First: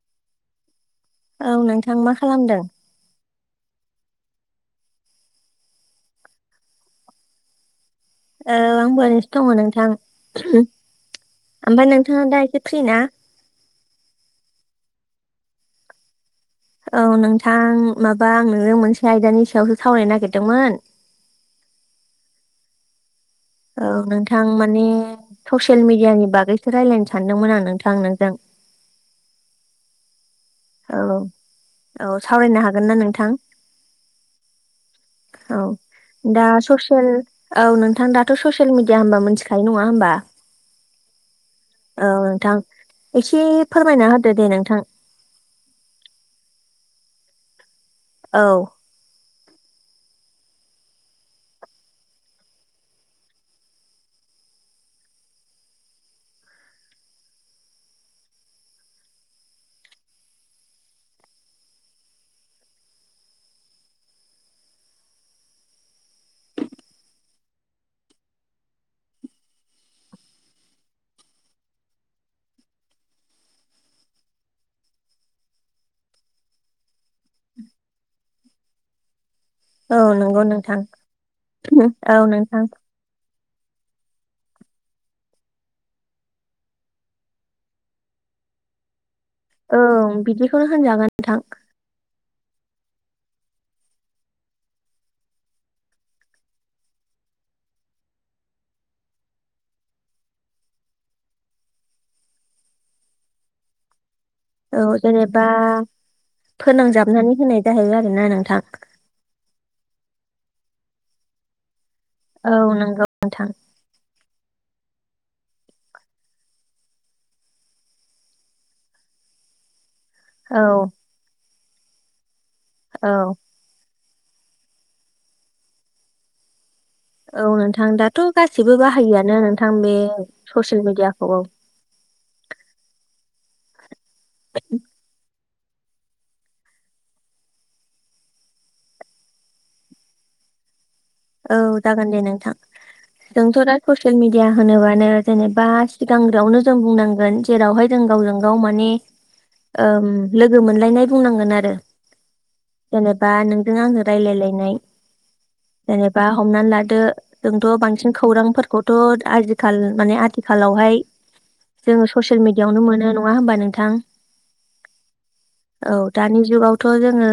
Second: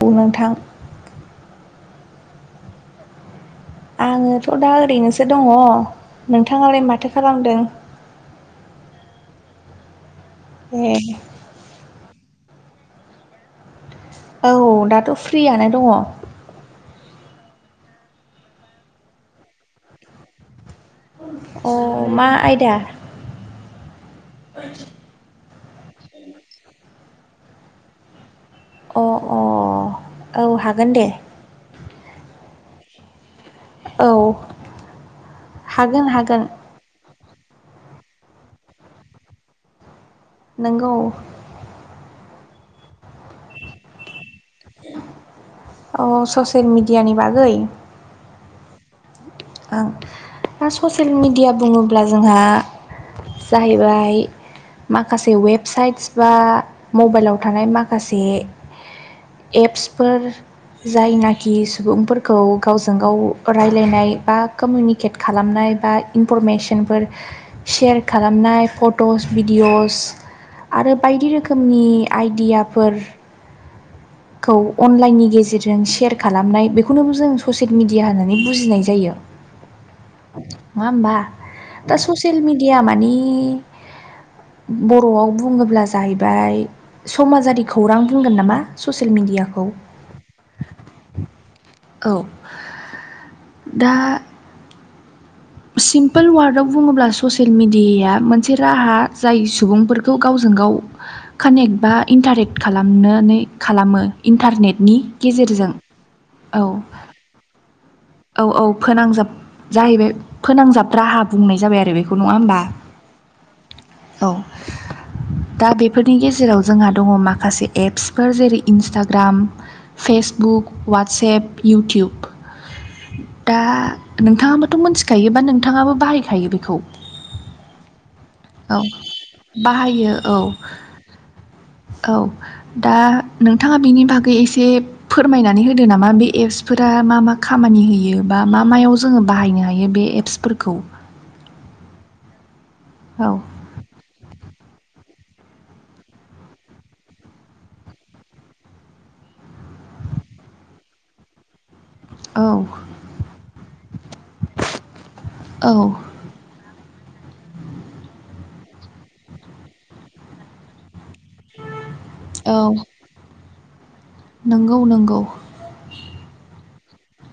औ नोंथां। औ नोंथां मा खालामदों? आङोथ' दा ओरैनोसो दङ नोंथाङालाय मा खालामदों? ओ आंबो ओरैनोसो दङ नोंथां। ए। ओमफाय नोंथाङा दा एसे प्रिना? औ दाथ' फ्रियनो दङ। औ नोंथां माबा आं नोजों मोनसे आयदानि सायावसो सावरायनो नागिरदोंमोन। अ मा आयदा? औ नोंथां माने ससियेल मिडियानि बागैसो रायजलायनो सानदोंमोन आं नोंथां नोंजों। अ अ औ हागोन औ दे। औ सावरायनो हागोन ना नोंथां? औ औ हागोन हागोन दा ससियेल औ नोंथां दाथ' ससियेल मिडिया होमबा मिथिखायो नङा होनोमबा नोंगौ। औ नोंथां एसे फोरमायना होदो दे नोंथां। अ ससियेल मिडियानि बागै। औ। ओं दा ससियेल मेडिया बुङोब्ला जोंहा जाहैबाय माखासे वेबसाइटस बा मबाइलाव थानाय माखासे एप्सफोर जायनाखि सुबुंफोरखौ गावजों गाव रायलाय बा कमिनिक केट खालामनाय बा इनफरमेसनफोर सेयार खालामनाय फट'स भिडिअ'स आरो बायदि रोखोमनि आइदियाफोर खौ अनलाइननि गेजेरजों सेयार खालामनाय बेखौनोबो जों ससियेल मिडिया होननानै बुजिनाय जायो औ नंगौ नोंथां नङा होमबा दा औ ससियेल नोंथां मिडिया माने [inaudible] बर'आव बुङोब्ला जाहैबाय समाजारि खौरां बुंगोन नामा ससियेल मिडिया खौ ओं बिदिखौनो होनजागोन नोंथां औ दा सिम्पोल वार्डआव बुङोब्ला ससियेल मेडियाया मोनसे राहा जाय सुबुंफोरखौ गावजों गाव कानेक्ट बा इन्टारेक्ट खालामनानै खालामो औ इन्टारनेटनि गेजेरजों औ [unintelligible] जाहो गारगोन आरो औ औ फोनांजाब जाहैबाय फोनांजाब राहा बुंनाय जाबाय आरो बेखौ नङा औ होमबा नंगौ नोंथां औ दा बेफोरनि गेजेराव जोंहा दङ माखासे एप्सफोर जेरै इन्सटाग्राम औ फेसबुक वाट्सएप इउटुब औ दा नोंथाङाबोथ' मोनथिखायो बा नोंथाङाबो बाहायखायो बेखौ औ नोंथां दाथ' गासिबो औ बाहायोआनो नोंथां बे बाहायो औ ससियेल मिडियाखौ औ दा नोंथाङा बिनि बागै एसे फोरमायनानै हो होदो नामा बे एप्सफोरा मा मा खालाम खामानि होयो बा मा मायाव जोङो बाहायनो हायो बे एप्सफोरखौ औ जागोन नोंथां औ जोंथ' दा ससियेल मिडिया होनोबानो जेनेबा सिगांग्रोआवनो जों बुंनांगोन जेरावहाय जों गावजों गाव माने ओ लोगो मोनलायनाय बुंनांगोन आरो औ जेनेबा नोंजों आजों रायलायलायनाय औ नेबा हमनानै लादो जोंथ' बांसिन खौरांफोरखौथ' आजिखाल माने आथिखालावहाय जोङो ससियेल मिडियावनो मोनो नङा होमबा नोंथां नोंगौ नोंगौ औ दानि जुगावथ' जोङो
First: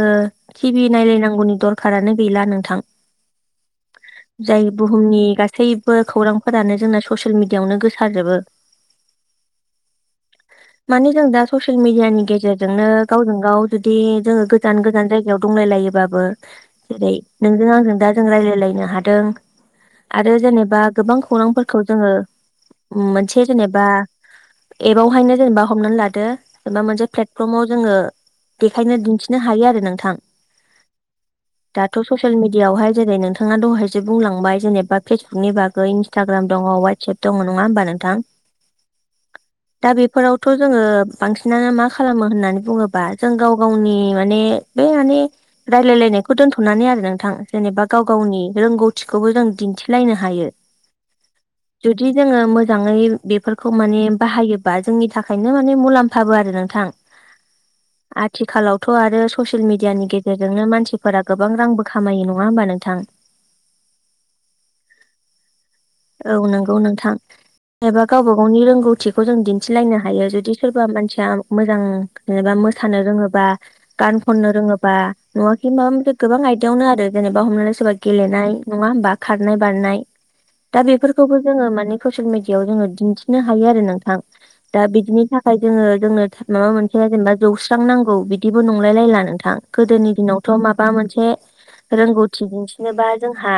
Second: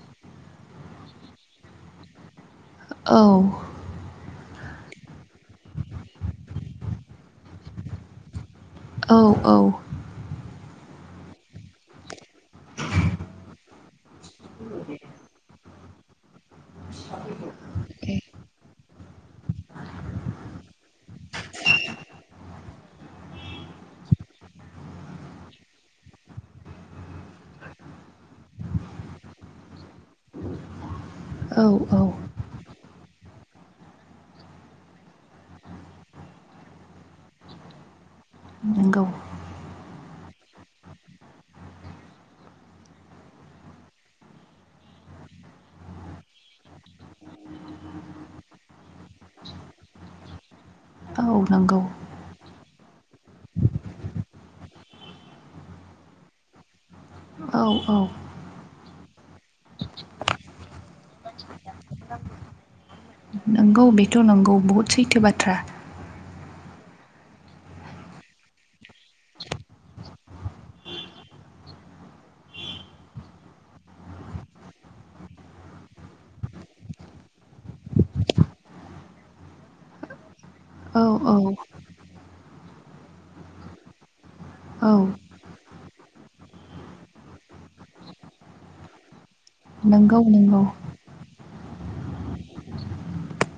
टिभि नायलायनांगौनि दरखारानो गैला नोंथां औ जाय बुहुमनि गासैबो खौरांफोरानो जोंना ससियेल मिडियाआवनो गोसारजोबो [unintelligible] औ औ माने जों दा ससियेल मिडियानि गेजेरजोंनो गावजों गाव जुदि जोङो गोजान गोजान जायगायाव दंलाय लायोबाबो जेरै नोंजों आंजों दा रायलायलायनो हादों आरो जेनेबा गोबां खौरांफोरखौ जोङो मोनसे जेनेबा एबावहायनो जेनेबा हमनानै लादो जेनबा मोनसे प्लेटफर्माव जोङो बेखायनो दिन्थिनो हायो आरो नोंथां औ दाथ' औ ससियेल मिडियाआवहाय जेरै नोंथाङा दहायसो बुंलांबाय जेनेबा फेसबुकनि बागै इन्स्टाग्राम दङ अवाटसाप दङ नङा होमबा नोंथां। नोंगौ [inaudible] दा बेफोरावथ' जोंङो बांसिनानो मा खालामो होननानै बुङोबा जों गाव गावनि माने बे माने रायलायलायनायखौ दोनथ'नानै आरो नोंथां जेनेबा गाव गावनि रोंगौथिखौबो जों दिन्थिलायनो हायो। औ नांगौ जोंङो मोजाङै बेफोरखौ माने बाहायोबा जोंनि थाखायनो माने मुलाम्फाबो आरो नोंथां। औ औ आथिखालावथ' आरो ससियेल मिडियानि गेजेरजोंनो मानसिफोरा गोबां रांबो खामायो। नङा होमबा नोंथां नंगौ बेथ' नंगौ बहुत सैथो बाथ्रा औ नंगौ नोंथां एबा गावबा गावनि रोंगौ थिखौ जों दिन्थिलायनो हायो जुदि सोरबा मानसिया मोजां जेनेबा मोसानो रोङोबा गान खननो रोङोबा नङाखि माबा मोनसे गोबां आयदायावनो आरो जेनेबा हमनाला सोरबा गेलेनाय नङा होमबा खारनाय बारनाय दा औ औ बेफोरखौबो जोंङो माने ससियेल मिडियाआव जोंङो दिन्थिनो हायो आरो नोंथां। दा औ बिदिनि थाखाय जोंङो जोंनो माबा मोनसेया जेनेबा जौस्रां नांगौ बिदिबो नंलाय लायला नोंथां गोदोनि नंगौ दिनावथ' नंगौ माबा मोनसे रोंगौथि दिन्थिनोबा जोंहा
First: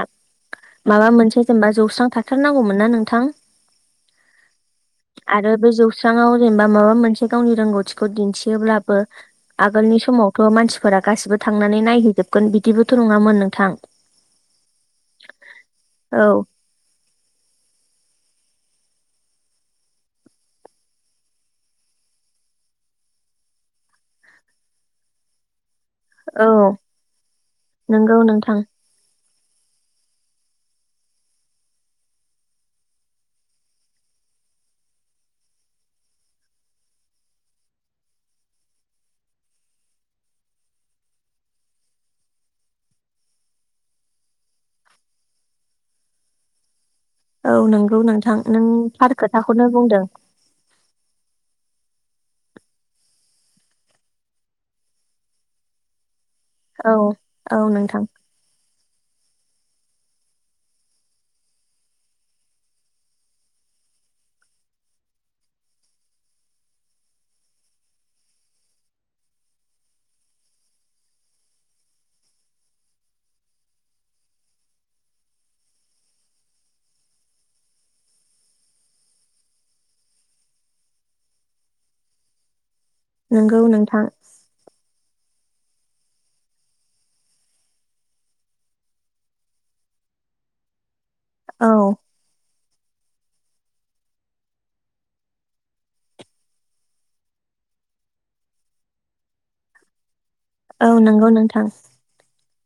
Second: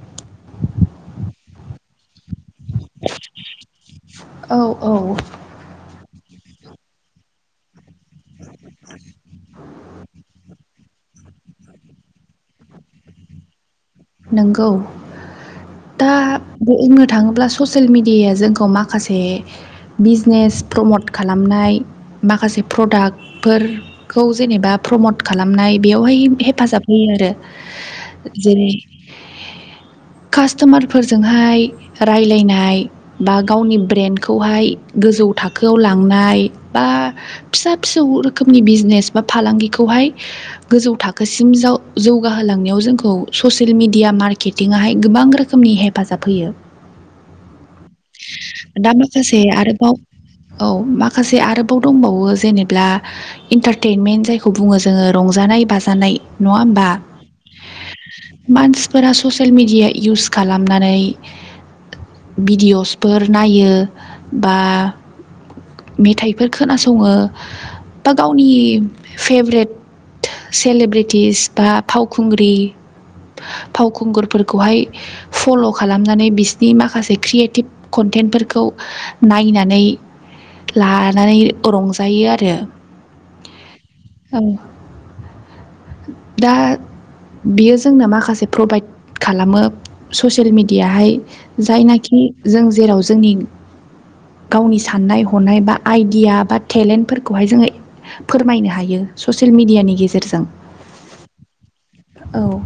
माबा मोनसे जेनेबा जौस्रांथा थारनांगौमोन ना नोंथां औ औ आरो बे जौस्रांआव जेनेबा माबा मोनसे गावनि रोंगौथि खौ दिन्थियोब्लाबो आगोलनि समावथ' मानसिफोरा गासिबो थांनानै नायहैजोबगोन बिदिबो थ' नङामोन नोंथां नोंगौ दा औ बुंनो थाङोब्ला ससियेल मिडिया जोंखौ माखासे बिजनेस प्रमट खालामनाय माखासे प्रडाक्ट फोरखौ जेनेबा प्रमट खालामनाय बेयावहाय औ हेफाजाब होयो आरो नंगौ जेरै [inaudible] कासथमार फोरजोंहाय रायलायनाय बा गावनि ब्रेनखौहाय गोजौ थाखोआव लांनाय बा फिसा फिसौ रोखोमनि बिजनेस बा फालांगिखौहाय गोजौ थाखोसिम जाव जौगाहोलांनायाव जोंखौ ससि येल मिडिया मार्केटिंहाय गोबां रोखोमनि हेफाजाब होयो औ नंगौ नोंथां नों दा थार माखासे खोथाखौनो आरोबाव बुंदों औ माखासे आरोबाव दंबावो जेनेब्ला इन्टारटेइेनमेन्ट जायखौ बुङो जोंङो रंजानाय बाजानाय नङा होमबा औ औ नोंथां मानसिफोरा ससियेल मेडिया इउस खालामनानै भिडिअसफोर नायो बा मेथाइफोर खोनासङो बा गावनि फेभ्रेट सेलेब्रिटिस बा फावखुंग्रि फावखुंगुरफोरखौहाय फल खालामनानै बिसिनि माखासे क्रियेटिभ कन्टेन्टफोरखौ नायनानै लानानै रंजायो आरो नोंगौ नोंथां ओं दा बेयो जोंना मा खा माखासे प्रभाइद खालामो ससियेल मेडियाहाय औ जायनाखि जों जेराव जोंनि गावनि साननाय हनाय बा आइडिया बा टेलेन्टफोरखौहाय जोंङो फोरमायनो हायो ससियेल मेडियानि गेजेरजों औ नंगौ नोंथां औ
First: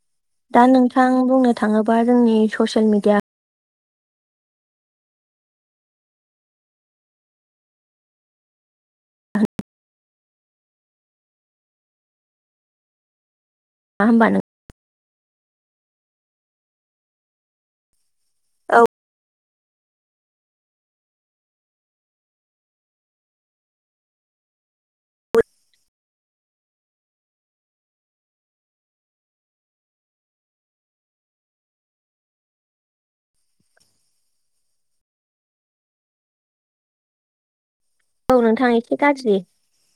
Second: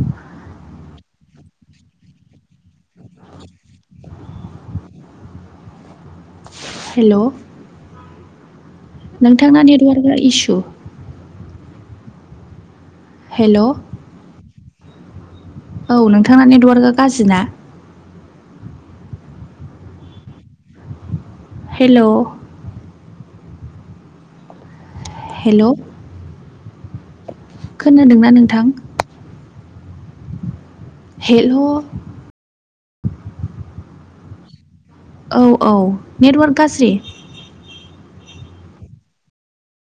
दा नोंथां बुंनो थाङोबा जोंनि ससियेल मिडिया हेलौ' नोंथांना नेटवार्कआ इसु हेल मा होनबा नों औ नोंथांना नेटवार्कआ गाज्रि ना औ हेल हेलौ खोनादोंना नोंथां? हेल औ औ नेटवार्क गाज्रि औ नोंथां एसे गाज्रि